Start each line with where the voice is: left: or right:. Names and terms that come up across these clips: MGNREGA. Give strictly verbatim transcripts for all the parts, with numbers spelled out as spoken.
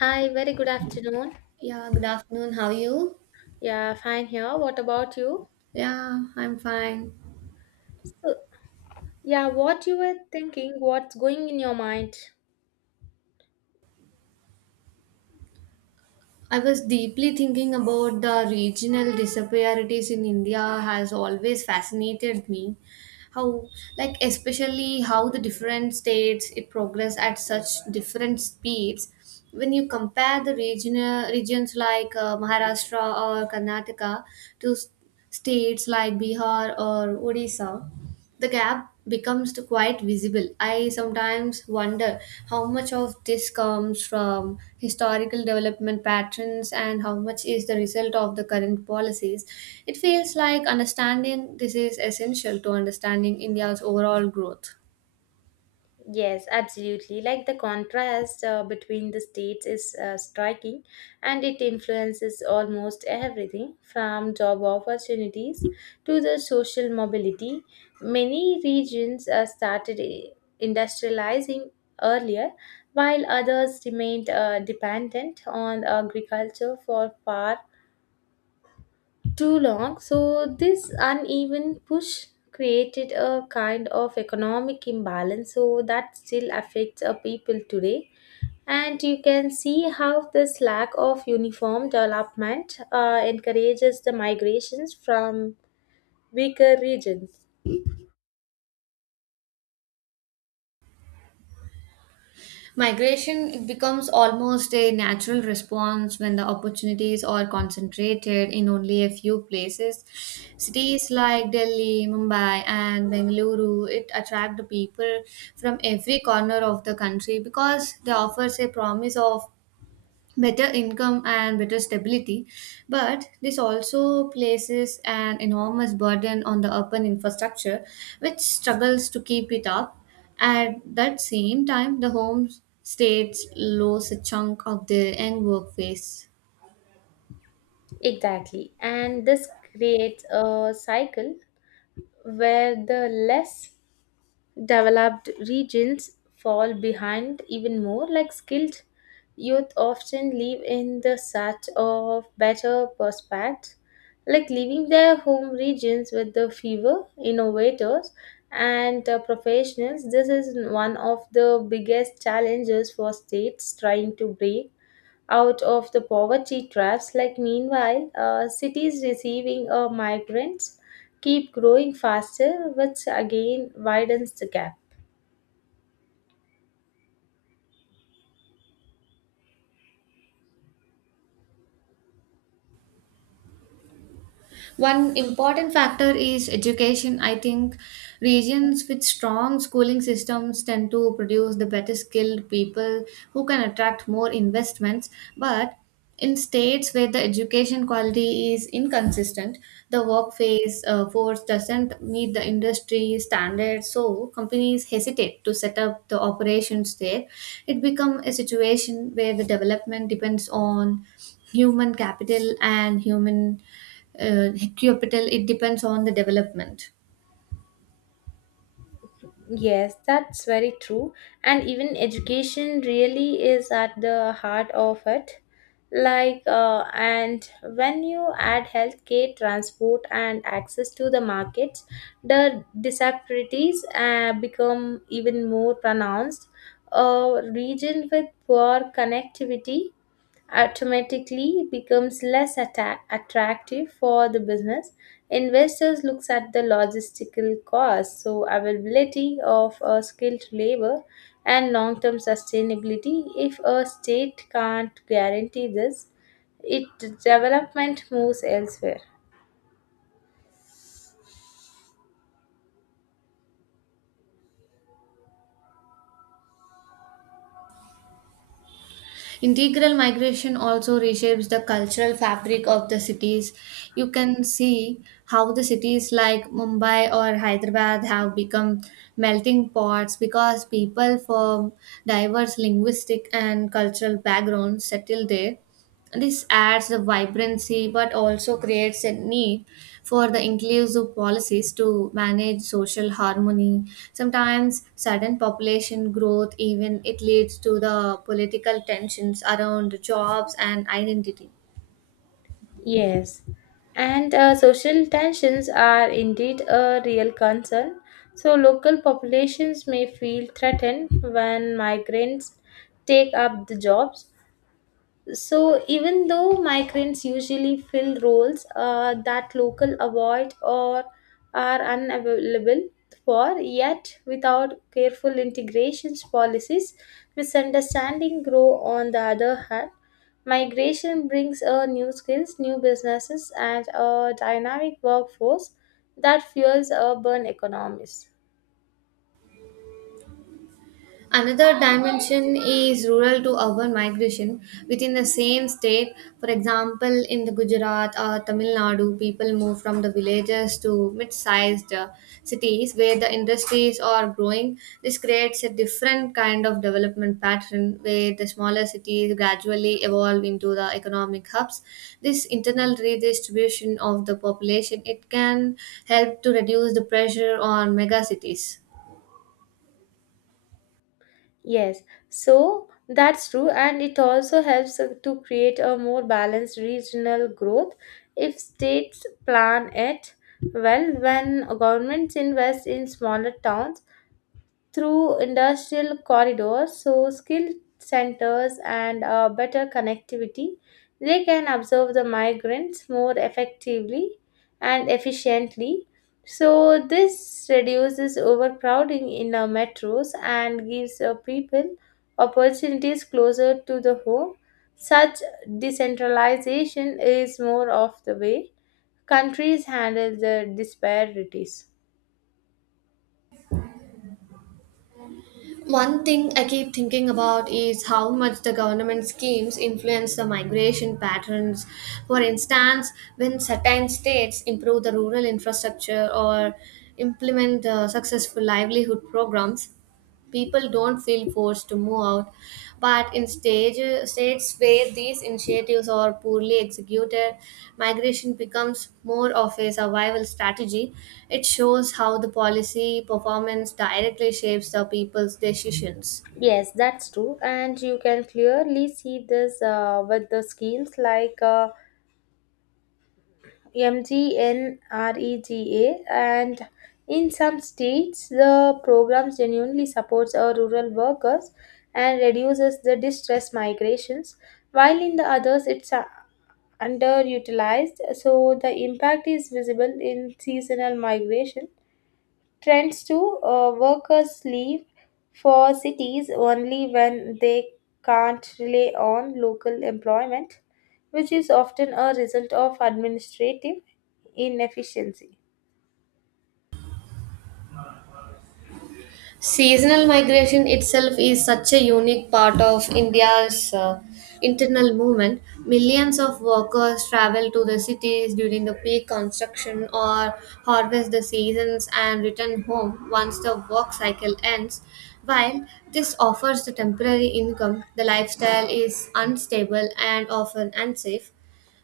left: Hi, very good afternoon.
right: Yeah, good afternoon. How are you?
left: Yeah, fine here. What about you?
right: Yeah, I'm fine.
left: So, yeah, what you were thinking, what's going in your mind?
right: I was deeply thinking about the regional disparities in India has always fascinated me. How, like, especially how the different states it progress at such different speeds. When you compare the regional regions like uh, Maharashtra or Karnataka to s- states like Bihar or Odisha, the gap becomes to quite visible. I sometimes wonder how much of this comes from historical development patterns and how much is the result of the current policies. It feels like understanding this is essential to understanding India's overall growth.
left: Yes, absolutely. Like the contrast uh, between the states is uh, striking, and it influences almost everything from job opportunities to the social mobility. Many regions uh, started i- industrializing earlier, while others remained uh, dependent on agriculture for far too long. So, this uneven push created a kind of economic imbalance, so that still affects our people today. And you can see how this lack of uniform development uh, encourages the migrations from weaker regions.
right: Migration, it becomes almost a natural response when the opportunities are concentrated in only a few places. Cities like Delhi, Mumbai, and Bengaluru, it attract the people from every corner of the country because they offers a promise of better income and better stability, but this also places an enormous burden on the urban infrastructure, which struggles to keep it up. At that same time, the home states lose a chunk of their young workforce.
left: Exactly. And this creates a cycle where the less developed regions fall behind even more, like skilled youth often live in the search of better prospects, like leaving their home regions with the fewer innovators and uh, professionals. This is one of the biggest challenges for states trying to break out of the poverty traps. Like meanwhile, uh, cities receiving uh, migrants keep growing faster, which again widens the gap.
right: One important factor is education. I think regions with strong schooling systems tend to produce the better skilled people who can attract more investments. But in states where the education quality is inconsistent, the work phase uh, force doesn't meet the industry standards, so companies hesitate to set up the operations there. It becomes a situation where the development depends on human capital and human uh, capital, it depends on the development.
left: Yes, that's very true. And even education really is at the heart of it. Like, uh, and when you add healthcare, transport, and access to the markets, the disparities uh, become even more pronounced. A region with poor connectivity automatically becomes less atta- attractive for the business. Investors looks at the logistical costs, so availability of uh, skilled labor and long-term sustainability. If a state can't guarantee this, it development moves elsewhere.
right: Integral migration also reshapes the cultural fabric of the cities. You can see how the cities like Mumbai or Hyderabad have become melting pots because people from diverse linguistic and cultural backgrounds settle there. This adds the vibrancy but also creates a need for the inclusive policies to manage social harmony. Sometimes sudden population growth even it leads to the political tensions around jobs and identity.
left: Yes, and uh, social tensions are indeed a real concern. So, local populations may feel threatened when migrants take up the jobs, so even though migrants usually fill roles uh, that local avoid or are unavailable for, yet without careful integrations policies, misunderstanding grow on the other hand. Migration brings uh, new skills, new businesses, and a dynamic workforce that fuels urban economies.
right: Another dimension is rural to urban migration within the same state. For example, in the Gujarat or Tamil Nadu, people move from the villages to mid-sized uh, cities where the industries are growing. This creates a different kind of development pattern where the smaller cities gradually evolve into the economic hubs. This internal redistribution of the population it can help to reduce the pressure on megacities.
left: Yes, so that's true, and it also helps uh, to create a more balanced regional growth if states plan it well. When governments invest in smaller towns, through industrial corridors, so skilled centers and uh, better connectivity, they can observe the migrants more effectively and efficiently. So this reduces overcrowding in our metros and gives uh, people opportunities closer to the home. Such decentralization is more of the way countries handle the disparities.
right: One thing I keep thinking about is how much the government schemes influence the migration patterns. For instance, when certain states improve the rural infrastructure or implement uh, successful livelihood programs, people don't feel forced to move out, but in stage, states where these initiatives are poorly executed, migration becomes more of a survival strategy. It shows how the policy performance directly shapes the people's decisions.
left: Yes, that's true. And you can clearly see this uh, with the schemes like uh, MGNREGA. And in some states, the program genuinely supports our rural workers and reduces the distress migrations, while in the others, it's uh, underutilized. So the impact is visible in seasonal migration trends too. Uh, workers leave for cities only when they can't rely on local employment, which is often a result of administrative inefficiency.
right: Seasonal migration itself is such a unique part of India's uh, internal movement. Millions of workers travel to the cities during the peak construction or harvest the seasons and return home once the work cycle ends. While this offers the temporary income, the lifestyle is unstable and often unsafe.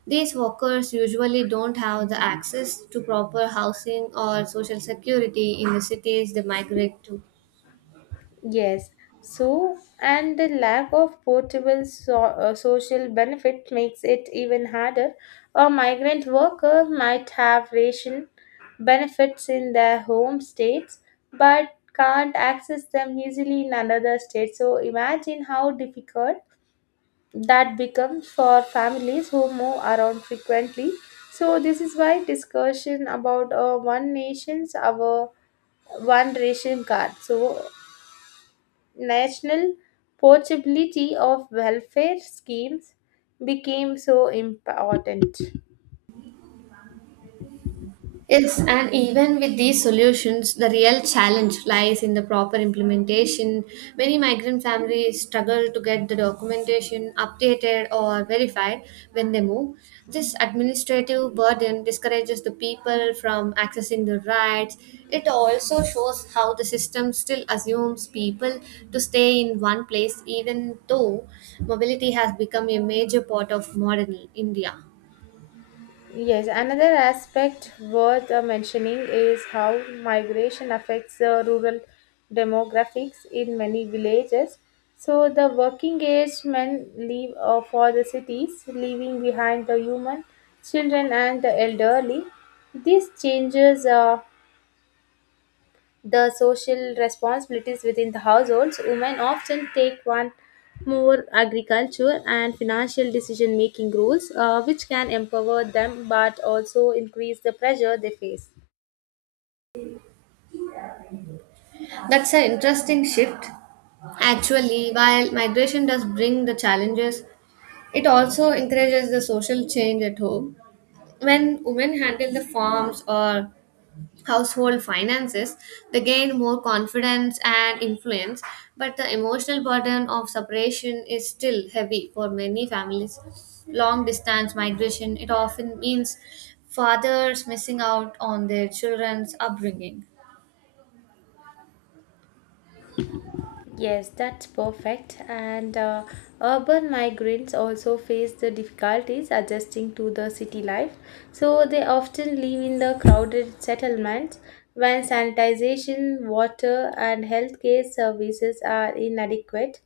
right: These workers usually don't have the access to proper housing or social security in the cities they migrate to.
left: Yes. So, and the lack of portable so, uh, social benefit makes it even harder. A migrant worker might have ration benefits in their home states but can't access them easily in another state. So, imagine how difficult that becomes for families who move around frequently. So, this is why discussion about uh, one nation's our one ration card. So, national portability of welfare schemes became so important.
right: Yes, and even with these solutions, the real challenge lies in the proper implementation. Many migrant families struggle to get the documentation updated or verified when they move. This administrative burden discourages the people from accessing the rights. It also shows how the system still assumes people to stay in one place, even though mobility has become a major part of modern India.
left: Yes, another aspect worth uh, mentioning is how migration affects the rural demographics in many villages. So, the working age men leave uh, for the cities, leaving behind the human, children, and the elderly. These changes uh, the social responsibilities within the households, women often take on more agriculture and financial decision making roles, uh, which can empower them but also increase the pressure they face.
right: That's an interesting shift. Actually, while migration does bring the challenges, it also encourages the social change at home. When women handle the farms or household finances, they gain more confidence and influence, but the emotional burden of separation is still heavy for many families. Long distance migration, it often means fathers missing out on their children's upbringing.
left: Yes, that's perfect. And uh, urban migrants also face the difficulties adjusting to the city life. So they often live in the crowded settlements when sanitation, water, and healthcare services are inadequate,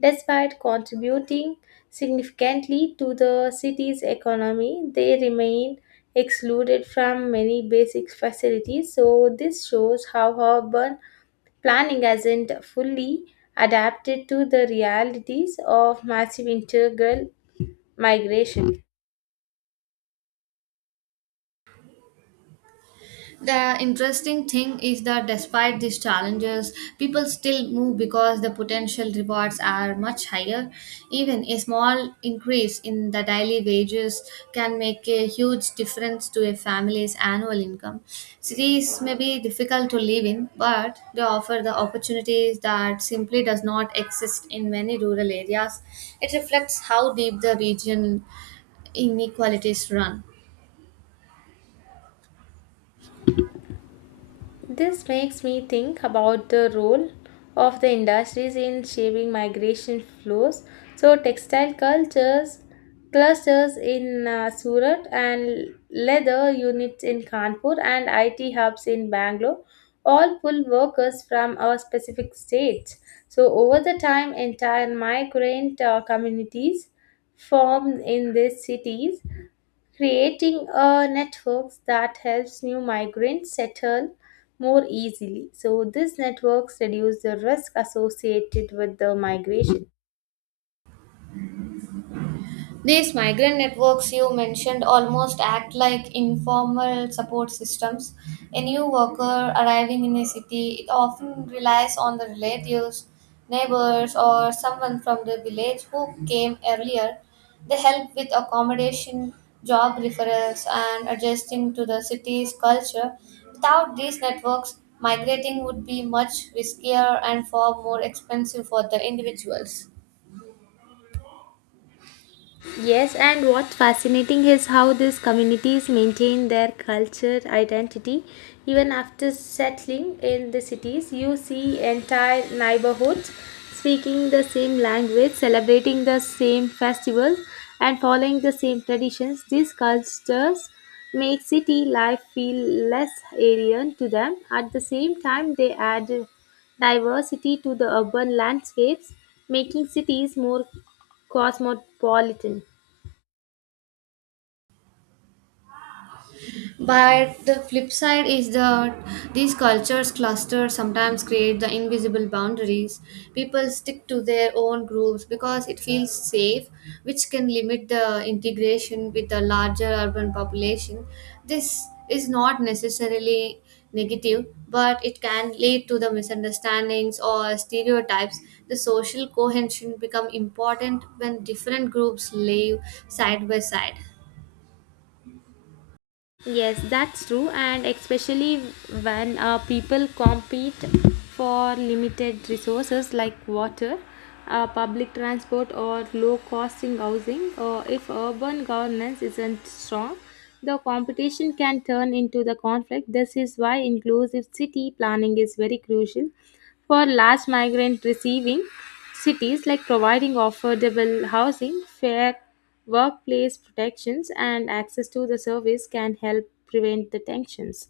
left: despite contributing significantly to the city's economy. They remain excluded from many basic facilities. So this shows how urban planning hasn't fully adapted to the realities of massive integral migration.
right: The interesting thing is that despite these challenges, people still move because the potential rewards are much higher. Even a small increase in the daily wages can make a huge difference to a family's annual income. Cities may be difficult to live in, but they offer the opportunities that simply does not exist in many rural areas. It reflects how deep the region inequalities run.
left: This makes me think about the role of the industries in shaping migration flows. So, textile cultures, clusters in uh, Surat and leather units in Kanpur and I T hubs in Bangalore all pull workers from a specific state. So, over the time, entire migrant uh, communities form in these cities, creating a network that helps new migrants settle more easily. So these networks reduce the risk associated with the migration.
right: These migrant networks you mentioned almost act like informal support systems. A new worker arriving in a city it often relies on the relatives, neighbors, or someone from the village who came earlier. They help with accommodation, job referrals, and adjusting to the city's culture. Without these networks, migrating would be much riskier and far more expensive for the individuals.
left: Yes, and what's fascinating is how these communities maintain their culture identity even after settling in the cities. You see entire neighborhoods speaking the same language, celebrating the same festivals, and following the same traditions. These cultures make city life feel less alien to them. At the same time, they add diversity to the urban landscapes, making cities more cosmopolitan.
right: But the flip side is that these cultures clusters sometimes create the invisible boundaries. People stick to their own groups because it feels safe, which can limit the integration with the larger urban population. This is not necessarily negative, but it can lead to the misunderstandings or stereotypes. The social cohesion become important when different groups live side by side.
left: Yes, that's true, and especially when uh, people compete for limited resources like water, uh, public transport, or low costing housing, or if urban governance isn't strong, the competition can turn into the conflict. This is why inclusive city planning is very crucial for large migrant receiving cities, like providing affordable housing, fair workplace protections and access to the service can help prevent the tensions.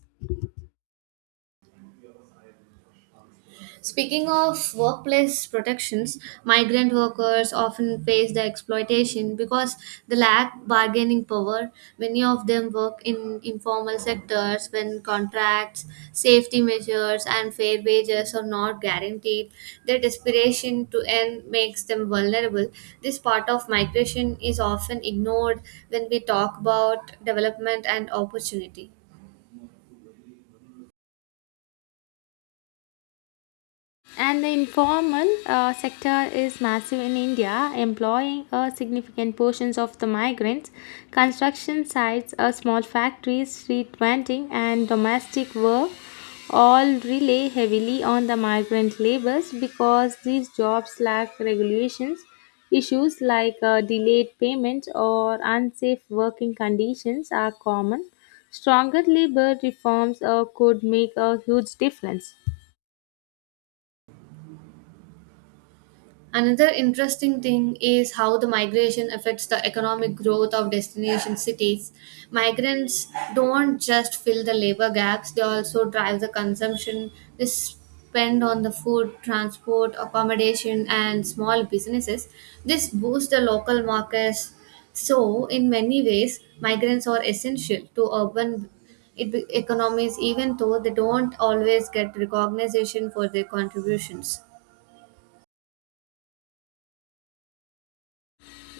right: Speaking of workplace protections, migrant workers often face the exploitation because they lack bargaining power. Many of them work in informal sectors when contracts, safety measures, and fair wages are not guaranteed. Their desperation to earn makes them vulnerable. This part of migration is often ignored when we talk about development and opportunity.
left: And the informal uh, sector is massive in India, employing a significant portions of the migrants. Construction sites, uh, small factories, street vending, and domestic work all rely heavily on the migrant labors because these jobs lack regulations. Issues like uh, delayed payment or unsafe working conditions are common. Stronger labor reforms uh, could make a huge difference.
right: Another interesting thing is how the migration affects the economic growth of destination cities. Migrants don't just fill the labor gaps, they also drive the consumption. They spend on the food, transport, accommodation, and small businesses. This boosts the local markets. So, in many ways, migrants are essential to urban it be- economies, even though they don't always get recognition for their contributions.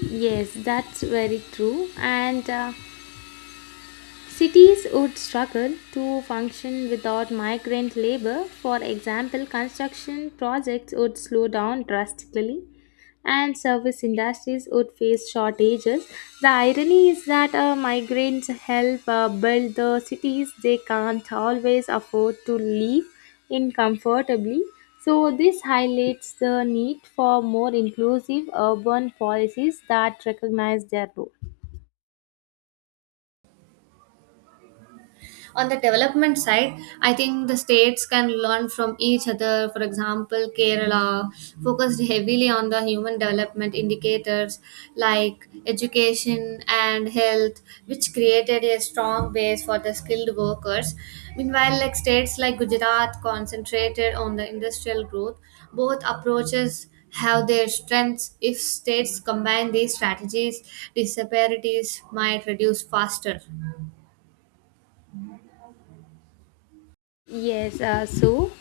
left: Yes, that's very true. And uh, Cities would struggle to function without migrant labor. For example, construction projects would slow down drastically and service industries would face shortages. The irony is that uh, migrants help uh, build the cities they can't always afford to live in comfortably. So, this highlights the need for more inclusive urban policies that recognize their role.
right: On the development side, I think the states can learn from each other. For example, Kerala focused heavily on the human development indicators like education and health, which created a strong base for the skilled workers. Meanwhile, like states like Gujarat concentrated on the industrial growth. Both approaches have their strengths. If states combine these strategies, disparities might reduce faster.
left: Yes, uh, so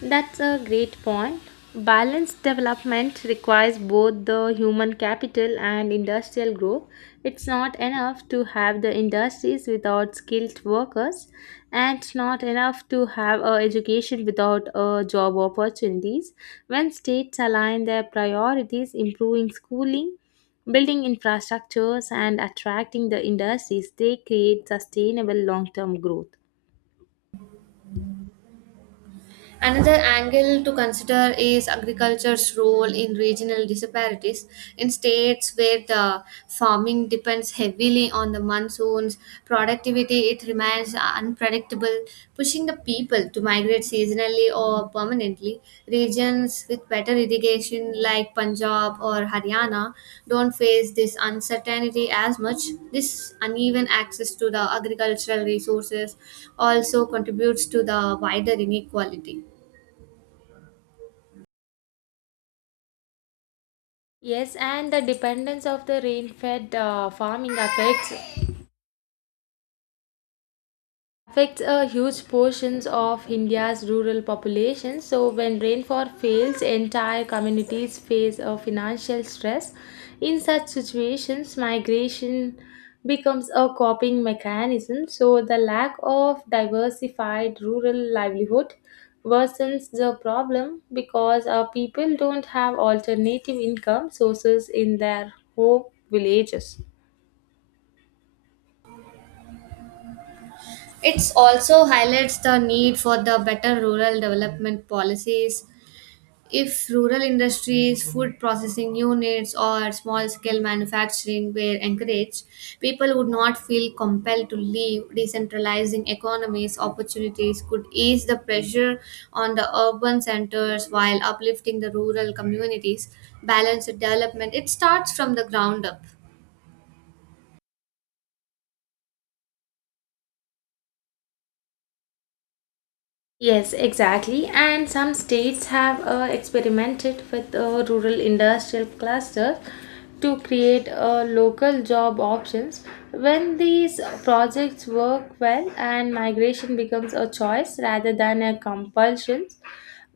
left: that's a great point. Balanced development requires both the human capital and industrial growth. It's not enough to have the industries without skilled workers, and it's not enough to have a education without a job opportunities. When states align their priorities, improving schooling, building infrastructures, and attracting the industries, they create sustainable long-term growth.
right: Another angle to consider is agriculture's role in regional disparities. In states where the farming depends heavily on the monsoons, productivity it remains unpredictable, pushing the people to migrate seasonally or permanently. Regions with better irrigation like Punjab or Haryana don't face this uncertainty as much. This uneven access to the agricultural resources also contributes to the wider inequality.
left: Yes, and the dependence of the rain-fed uh, farming affects affects a huge portions of India's rural population. So when rainfall fails, entire communities face a financial stress. In such situations, migration becomes a coping mechanism. So the lack of diversified rural livelihood worsens the problem because our people don't have alternative income sources in their home villages.
right: It also highlights the need for the better rural development policies. If rural industries, food processing units, or small scale manufacturing were encouraged, people would not feel compelled to leave. Decentralizing economies opportunities could ease the pressure on the urban centers while uplifting the rural communities. Balanced development, it starts from the ground up.
left: Yes, exactly. And some states have uh, experimented with uh, rural industrial clusters to create uh, local job options. When these projects work well and migration becomes a choice rather than a compulsion,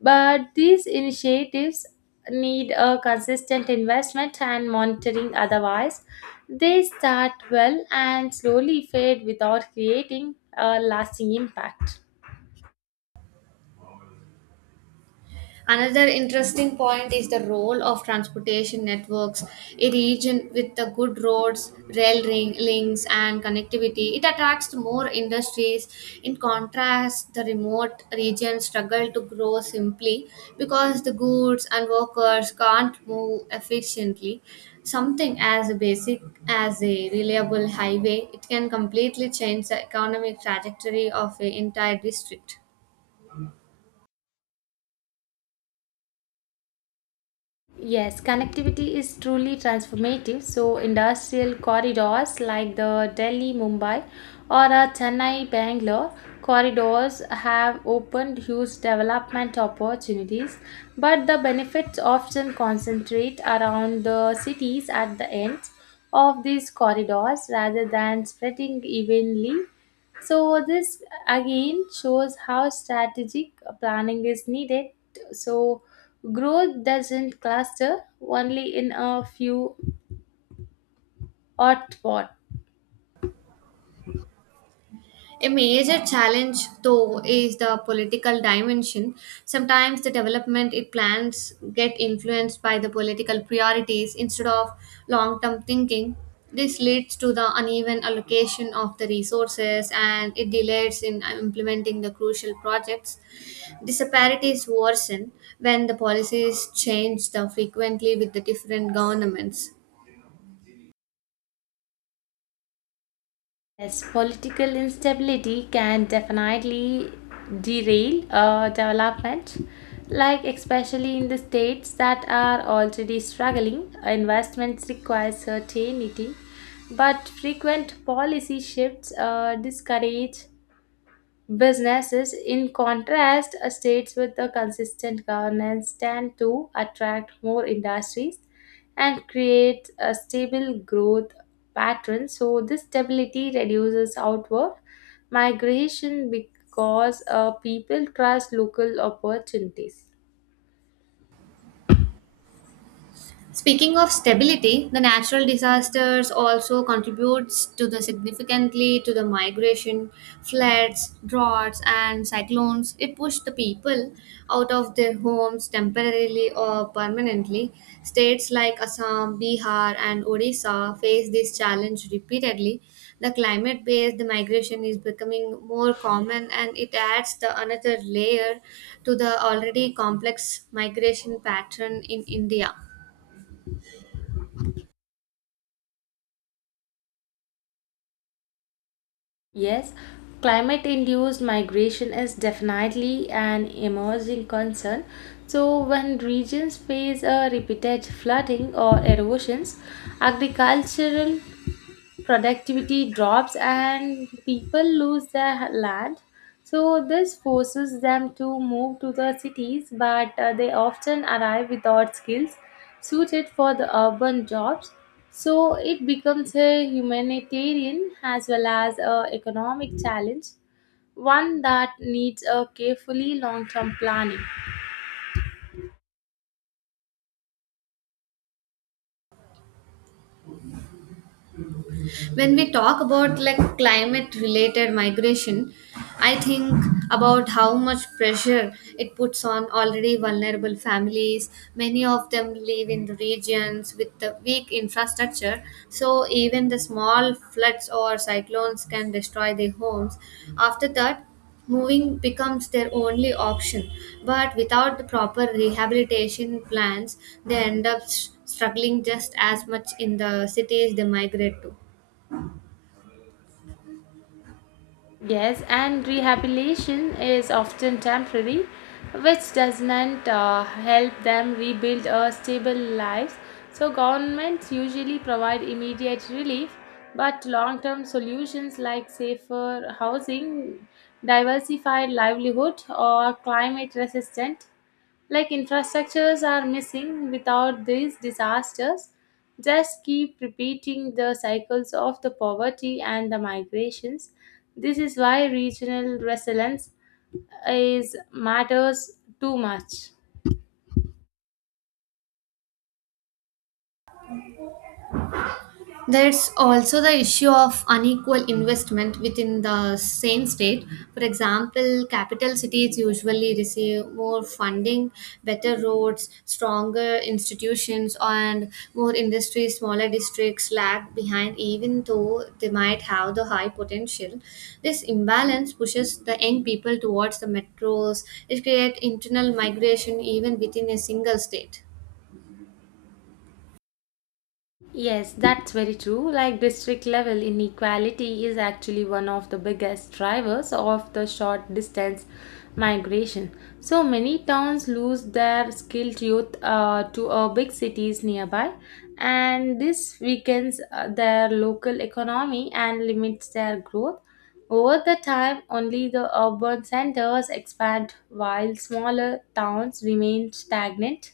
left: but these initiatives need a consistent investment and monitoring, otherwise they start well and slowly fade without creating a lasting impact.
right: Another interesting point is the role of transportation networks. A region with the good roads, rail ring, links, and connectivity, it attracts more industries. In contrast, the remote regions struggle to grow simply because the goods and workers can't move efficiently. Something as basic as a reliable highway, it can completely change the economic trajectory of an entire district.
left: Yes, connectivity is truly transformative. So, industrial corridors like the Delhi Mumbai or a Chennai Bangalore corridors have opened huge development opportunities, but the benefits often concentrate around the cities at the ends of these corridors rather than spreading evenly, so this again shows how strategic planning is needed. So growth doesn't cluster only in a few hot spots.
right: A major challenge, though, is the political dimension. Sometimes the development it plans get influenced by the political priorities instead of long-term thinking. This leads to the uneven allocation of the resources and it delays in uh, implementing the crucial projects. Disparities worsen when the policies change the frequently with the different governments.
left: Yes, political instability can definitely derail uh, development, like especially in the states that are already struggling. Investments require certainty, but frequent policy shifts uh, discourage businesses, in contrast, uh, states with a consistent governance tend to attract more industries and create a stable growth pattern. So, this stability reduces outward migration because uh, people trust local opportunities.
right: Speaking of stability, the natural disasters also contributes to the significantly to the migration, floods, droughts and cyclones. It pushed the people out of their homes temporarily or permanently. States like Assam, Bihar and Odisha face this challenge repeatedly. The climate based migration is becoming more common and it adds the another layer to the already complex migration pattern in India.
left: Yes, climate induced migration is definitely an emerging concern. So, when regions face a repeated flooding or erosions, agricultural productivity drops and people lose their land. So, this forces them to move to the cities, but uh, they often arrive without skills suited for the urban jobs. So, it becomes a humanitarian as well as an economic challenge, one that needs a carefully long term planning.
right: When we talk about like climate related migration, I think about how much pressure it puts on already vulnerable families. Many of them live in regions with the weak infrastructure, so even the small floods or cyclones can destroy their homes. After that, moving becomes their only option, but without the proper rehabilitation plans, they end up s- struggling just as much in the cities they migrate to.
left: Yes, and rehabilitation is often temporary, which doesn't uh, help them rebuild a stable lives. So governments usually provide immediate relief, but long-term solutions like safer housing, diversified livelihood, or climate resistant like infrastructures are missing without these disasters, just keep repeating the cycles of the poverty and the migrations. This is why regional resilience is matters too much.
right: There's also the issue of unequal investment within the same state. For example, capital cities usually receive more funding, better roads, stronger institutions, and more industry. Smaller districts lag behind, even though they might have the high potential. This imbalance pushes the young people towards the metros. It creates internal migration even within a single state.
left: Yes, that's very true. Like district level inequality is actually one of the biggest drivers of the short distance migration. So many towns lose their skilled youth uh, to uh, big cities nearby, and this weakens uh, their local economy and limits their growth. Over the time, only the urban centers expand while smaller towns remain stagnant,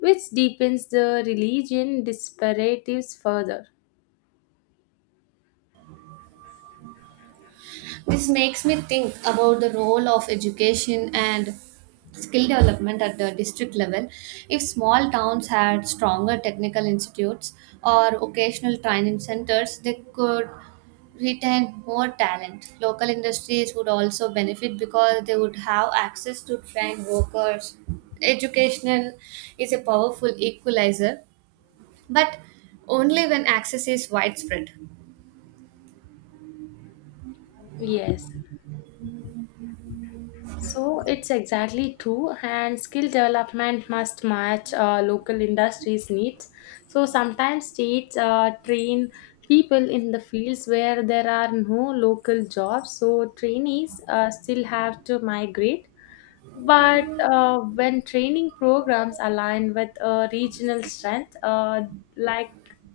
left: which deepens the religion disparities further.
right: This makes me think about the role of education and skill development at the district level. If small towns had stronger technical institutes or occasional training centers, they could retain more talent. Local industries would also benefit because they would have access to trained workers. Education is a powerful equalizer, but only when access is widespread.
left: Yes. So it's exactly true, and skill development must match uh, local industries' needs. So sometimes states uh, train people in the fields where there are no local jobs, so trainees uh, still have to migrate. But uh, when training programs align with uh, regional strength, uh, like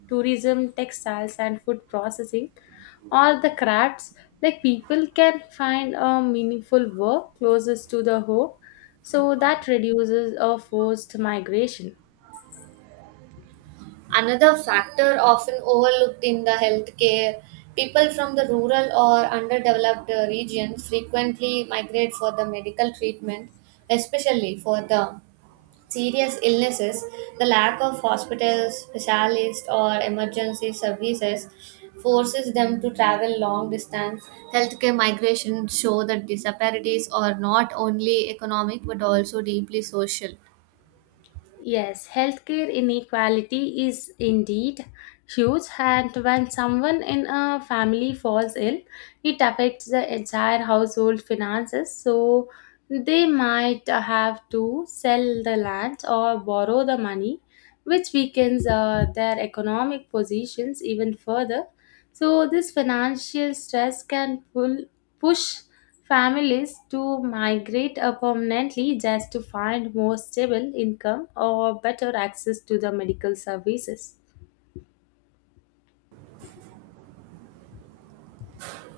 left: tourism, textiles, and food processing, or the crafts, like people can find a meaningful work closest to the home, so that reduces a forced migration.
right: Another factor often overlooked in the healthcare, people from the rural or underdeveloped uh, regions frequently migrate for the medical treatment, especially for the serious illnesses. The lack of hospitals, specialists, or emergency services forces them to travel long distance. Healthcare migration show that disparities are not only economic but also deeply social.
left: Yes, healthcare inequality is indeed huge, and when someone in a family falls ill, it affects the entire household finances. So they might have to sell the land or borrow the money, which weakens uh, their economic positions even further. So this financial stress can pull push families to migrate uh, permanently just to find more stable income or better access to the medical services.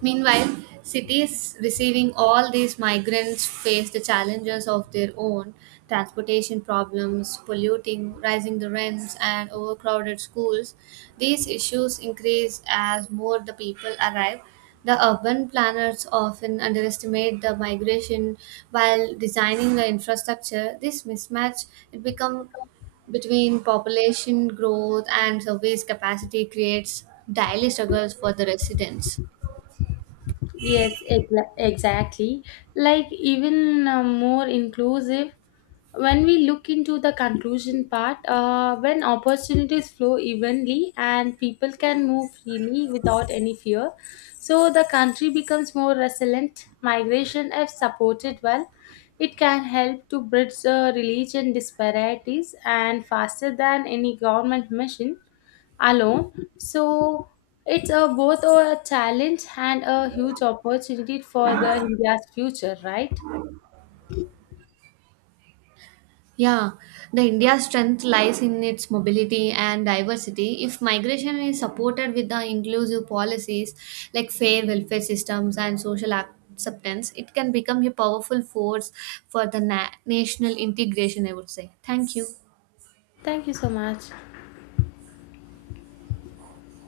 right: Meanwhile, cities receiving all these migrants face the challenges of their own, transportation problems, polluting, rising the rents, and overcrowded schools. These issues increase as more the people arrive. The urban planners often underestimate the migration while designing the infrastructure. This mismatch it become between population growth and service capacity creates daily struggles for the residents.
left: Yes, exa- exactly. Like even uh, more inclusive, when we look into the conclusion part, uh, when opportunities flow evenly and people can move freely without any fear, so the country becomes more resilient migration if supported well, it can help to bridge uh, religion disparities and faster than any government mission alone, so it's a both a challenge and a huge opportunity for the india's future, right?
right: Yeah, the India's strength lies in its mobility and diversity. If migration is supported with the inclusive policies like fair welfare systems and social acceptance, it can become a powerful force for the na- national integration, I would say. Thank you.
left: Thank you so much.